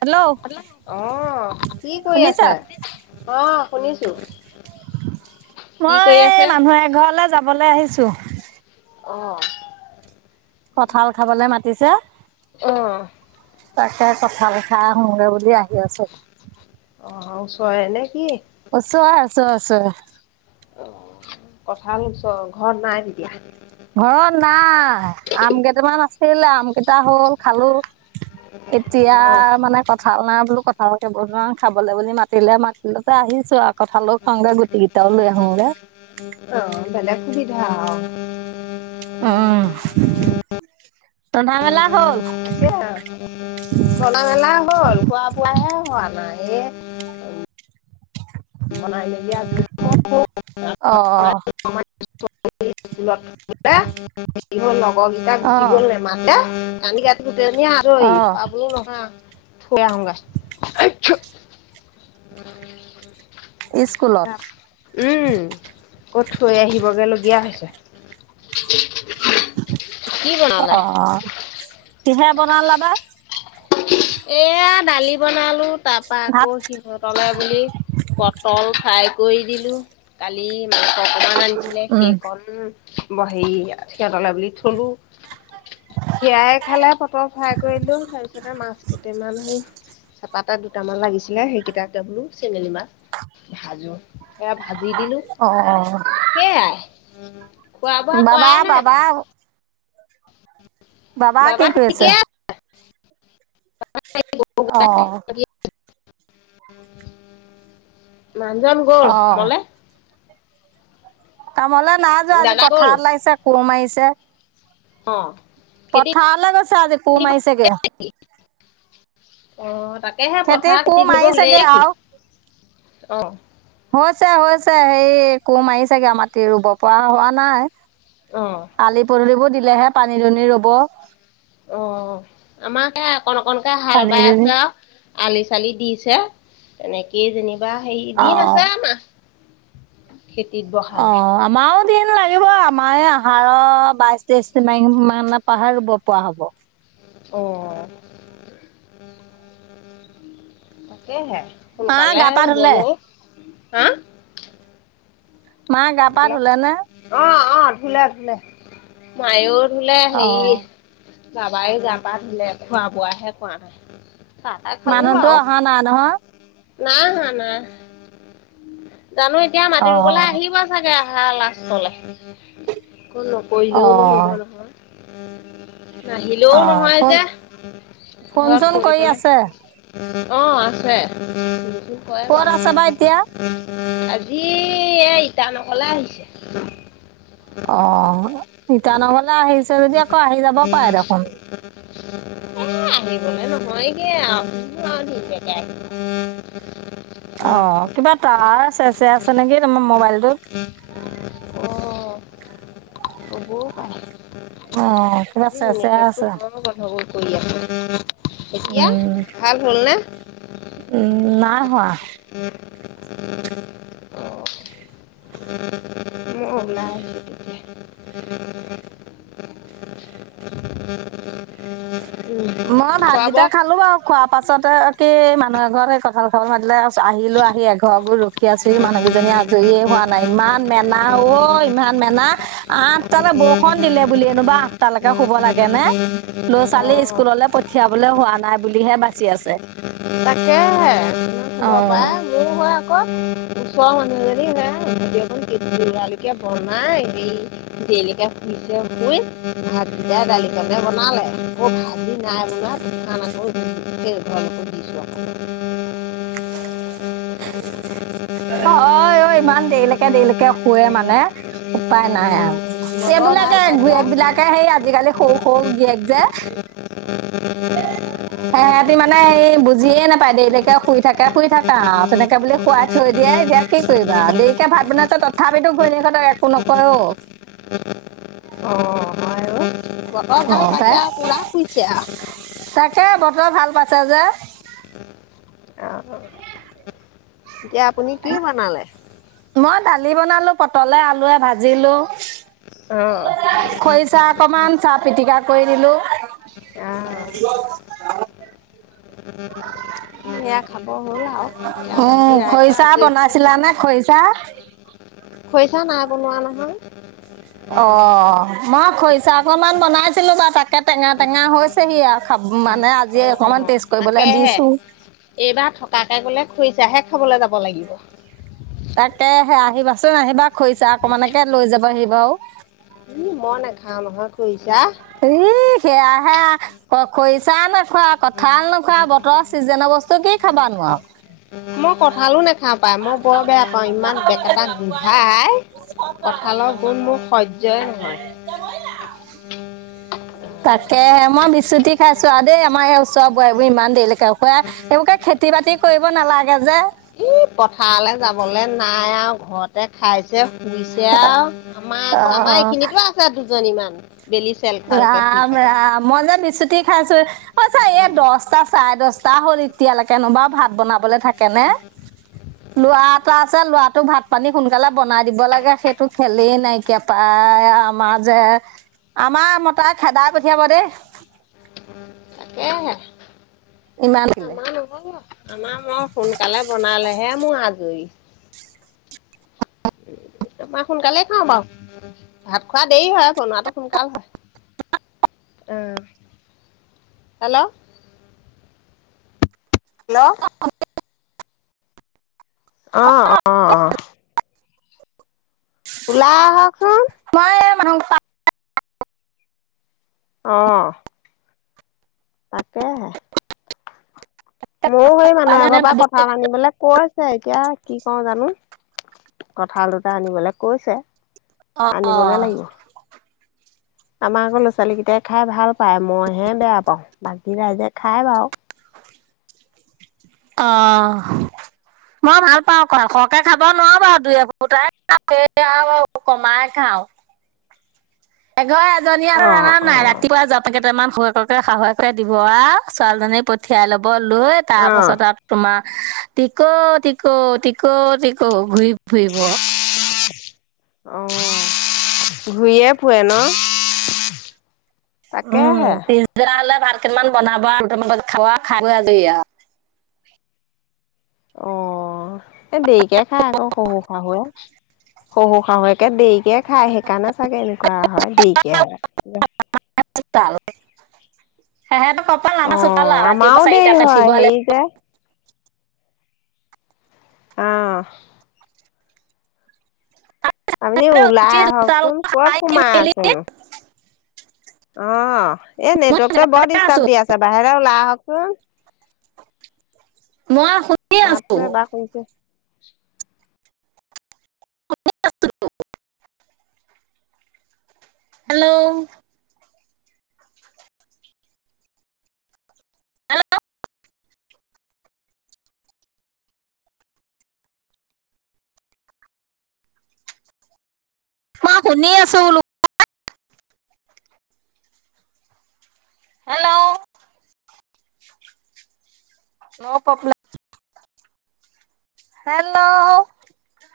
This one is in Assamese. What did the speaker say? হেল্ল' কি কৰি শুনিছা আছে? অ' শুনিছো। কি কৰি মই আছে? মানুহ এ ঘৰলে যাবলৈ আহিছো। অহ, কঠাল খাবলে মাতিছে। অ', তাকে কথা পথা শোমে বুলি আহি আছো। অ' ওচৰে নে কি? উচৰে-উচৰে-উচৰে। অ' কঠাল উচৰ ঘৰত নাই নেকি? ঘৰত নাই আম কেইটামান আছিল আম কেইটা হ'ল খালো। এতিয়া অ', মানে কঠাল নাই বোলো কথা। ভালকে বনোৱা খাবলৈ বুলি মাতিলে মাতিতে আহিছো আৰু। কঁঠালৈও খাওঁগা গুটি কেইটাও লৈ আহোগে অ উ। উম উম ৰন্ধা মেলা হল। [unintelligible] বনা মেলা গ'ল খোৱা বোৱাহে হোৱা নাই। সে। [inaudible] হ অ লগৰ কেইটা অ গুচি গ'ল নেমাতে কাট দুদ অ অ আৰহ পাবও নহয়। থ হগ। ত স্কুলত উম কত থৈ আহিবগে লগগীয়া হৈছে। [unintelligible] কি বনালে? অ কিহে বনলা ভাত? এয়া দালি বনালো। তাৰ পৰাা ভাত আকৌ সিহঁতলৈ বুলি পটল ফ্ৰাই কৰি দিলো কালি ম অকমান আনিছিলে উম সেইকণ ব হে সিহঁতলৈ বুলি থলো। সেয়াই খালে পটল ফাই কৰিলো। টা মাছ কেইটামান হল চপা এটা দুটামান লাগিছিলে সেইকেইটে বোলো চেঙেলী মাছ। ভাজো এয়া ভাজি দিলো অ সেইয়াই। খোৱা বোৱা বাবা কৰাই নাই বাবা বাৰু বাবা কি কৰি আছে অঁ আছে মানুহজন গল অ কামলে কামলৈ না যোৱা আজি দাদা গ'ল পথাৰত লাগিছে কোৰ মাৰিছে অ খেতি পথাৰলে গৈছে আজি কোৰ মাৰিছেগে অ তাকেহে হেতে পথাৰ কোৰ খেতি ধৰিব মাৰি হ'লেই চাগে কি আহও অ হৈছে হৈছে এই কোৰ মাৰি চেগে আও মাটি ৰুব পৰা হোৱা নাই অ আলি পদূলিবোৰ দিল লেহে পানী দুনি ৰ'ব অ আমাৰ সেইয়া অকন অকনকে হাল পানী বাই দুনি আছে আৰু আলি চালি দিছে তেনেকেই যেনিবা হে অ দিন আছে আমা খেতিত অ বহালে আমাৰো দিন লাগিব আমাৰ এই আহাৰ বাইশ তেইশ মানৰ পা হে ৰুব পৰা হব অ হেয়হে মা সোনকালে গা পা ধুলে ৰুবনো হা মা গা পা হেল্ল' ধুলে নে? অ অ ধোলে ধুলে মায়ো ধুলে হেৰি অ', বাবাই যাবা ধিলে খোৱা বোৱাহে কৰা নাই চাহ তা খালো মানুহতো আও অহা নাই নহয়? নাই আহা নাই আহা জানো এতিয়া মাটি ৰুবলৈ অ', আহিবা আহা লাষ্টলে একো নকৰিলেও নোহ'ব অ', নহয় নাহিলেও অ', নহয় ফোন যে ফোন ঘৰত চোন কৰি ফুৰিবলে আছে? অ আছে ক'ত আছে বা এতিয়া? [unintelligible] জি এ ইতা নহলে আহিছে। অ ইটানগৰলে আহিছে যদি আকৌ আহি যাব পাৰে দেখোন। এ আহিবলে নহয়গে আহু আ ধুনীয়াকে [unintelligible] অ কিবা তাৰ চে চে আছে নেকি তোমাম অ তবৌ পাই। অ', কিবা আজি চেৰচেৰাই নেটো আছে। বৰ গন্ধাব কৰি আ এতিয়া উম, ভাল হল নে উম নাই হোৱা উ অ ল উ উ মই ভাতকিটা খালো বাৰু খোৱা পাছতে কি মানুহ এ ঘৰত সেই কঁঠাল কঁাল মাতিলে আহিলো আহি এঘৰবোৰ ৰখি সীয়া চৰিী মানুহকেইজনী আজৰিয়ে হোৱা নাই ইমান মেনা অ' ইমান মেনা আঠটালৈ বৰষুণ দিলে বুলি এনোবা আঠটালৈকে শুব লাগেনেে ল'ৰা ছোৱালী অ স্কুললৈ পঠিয়াবলৈ হোৱা নাই বুলিহে বাচি আছে তাকেহে তমি অ খবৰ পাই মোৰ হয় ওচৰৰ মানুহজনী হেকলকে বনাই হেৰি তেলকে শুইছে শুই ভাজি দালিকে বনালে ভাজি নাই বলা আান আকৌ স ঘৰ সো দিছো উম উম উ অ অ ইমান দেৰিলৈকে দেৰিলৈকে শুৱে মানে উপায় নাই আৰু বতৰ ভাল এইবিলাকে পাইছে গয়েক আৰু বিলাকে সেই আজিকালি সৰু সৰু গীয়েক যে সেহহতি মানে সে বুজিয়ে নাপায় দেেইতাকে শুই থাকে শুই থাককা তেনেকে বুলি শুৱাই থৈ দিয়ে এতিয়া কি কৰিবা দেৰিকে ভাত বনাইছ তথাপিতো হঁতক একো নকয় অ অ হয় বতৰ অ ভাল তাই পাইছে আৰু পূৰা শুইছে আৰু তাকে বতৰ ভাল পাঁচ হাজাৰ অঁ এতিয়া আপুনি কি বনালে মই দালি বনালো পটলে আলুৱে ভাজিলো অ খৰিচা অকমান চাহ পিতিিকা কৰি দিলো অঁ সেয়া খাব হ'ল আৰু এতিয়া উম বাকী ৰাইজৰ খৰিচা আজৰি হলে বনাইছিলা খাব নে খৰিচা আৰু খৰিচা নাই বনোৱা নহয় অ মই খৰিচা অকনমান বনাইছিলো বাৰ তাক একে টেঙা টেঙা হৈছেহি আৰু খাব মানে আজি অকমান অ', টেষ্ট কৰিবলৈ তাকেহে দিছো এইবাৰ থকাকে গলে খুইছাহে খাবলৈ যাব লাগিব তাকে সে আহিবাচোন আহিবা খৰিছা অকমানেকে লৈ যাবা আহিবা আৰু ত মন এ ঘা নহয় কৰিুছা হ ক খৈছা ন নোখোৱা কঠাল নোখোৱা বতৰৰ চিজনৰ বস্তু কি খাবা নোৱাৰো মই কঁঠালো নাখাওঁ পাই মই বৰ বেয়া পাওঁ ইমান বেক এটা গোধাই আ কঠালৰ গল মোৰ সহ্যয়ই নহয় তাকেে মই বিচুতি খাইছো আৰু দেই আমাৰ এই োৱা বোৱাৰীবোৰ ইমান দেৰিলৈকোই সবকে খেতি বাতি কৰিব নালাগে যে ই পথাৰলৈ যাবলে নাই আৰু ঘৰতে খাইছে পিছে আৰু আমাৰ আকৌ আমাৰ অঁ এইখিনিতো আছে দুজনীমান বেলি চেল খোৱালৈকে শুই ৰাম থাকে। ৰাম মই যে বিচুতি খাইছো অ চ এই দছটা চাৰে দহটা ত হল এতিয়ালৈনোবা ভাতনাবলৈ থাকে কেনে লৰা এটা আছে লৰাটো ভাত পানী সোনকালে বনাই দিব লাগে সেই তো খলে নাইকিয়া পাই আমাৰ যে আমাৰ মতা খেদাই পঠিয়াব দেই উ তাকে ইমান দিলে আমাৰ নক'ব আমাৰ বাৰু সোনকালে বনালে হে মই আজৰি [inaudible] আমাৰ সোনকালেই খাওঁ বাৰু ভাত খোৱা দেৰি হয় আৰু বনোৱাটো সোনকাল হয়। অহ হেল্ল'। হেল্ল'। অহ অ', -অ'। ওলা আহকচোন। মাংস [unintelligible] অহ। তাকেহে ময়ো সেই মানুহ এ ঘৰ পৰা ভাবিছো কথা পাতিবলৈ কৈ আছে এতিয়া কি কওঁ জানো। কঠাল দুটা আনিবলৈ কৈছে, আনিবগে লাগিব। আমাৰ আকৌ ল'ৰা-ছোৱালী কেইটাই খাই ভাল পায়। মইহে বেয়া পাওঁ, বাকী ৰাইজে খাই বাৰু অ'। মই ভাল পাও কঠাল, খৰকে খাব নোৱাৰো বাৰু দুই, এফোটাই খাও, এই কমাই খাও। খাও। এঘৰ এজনী আৰু অ আনা অ নাই ৰাতিপুৱা যা মান শহুকে, শাহুৱক দিব আৰু ছোৱালীজনী পঠিয়াই ল'ব। বলই তাৰ অ পাছত আৰু তোমাৰ টিকো-টিকো, টিকো-টিকো ঘূৰি ফুৰিব। অ' ঘূৰিয়ে ফুৱে ন। উম' তাকেহে পিছদিনা হ'লে ভাল। কিমান বনাবা আৰু তোমাৰ খাবা খাই বৈ আজৰি আৰু অ' এই দেৰিকে খাই আকৌ শহু-শাহুৱে, শহু শাহুৱে তাকে দেৰিকে খায়, সেইকাৰণে চাগে এনেকুৱা হয় দেৰিকে হয়। [unintelligible] কপাল আমাৰ চোপাল অ' আৰু আমাৰো ৰাতিপুৱা দেৰি চাৰিটাতে হয় উঠিব হেৰি যে লাগিব। অহ। আপুনি ওলাই উঠি চোতাল আহকচোন ক'ত সাৰি সোমাই মেলি আছেনো। অ' এই মই নেটৱৰ্কটো বৰ জেগাতে আছো ডিষ্টাৰ্ব দি আছে বাহিৰে ওলাই আহকচোন। মই শুনি আছো মাপে বা কৰিছে। হেল্ল'। হেল্ল'। শুনি আছো বোলো কোৱা হেল্ল'। No problem. হেল্ল'।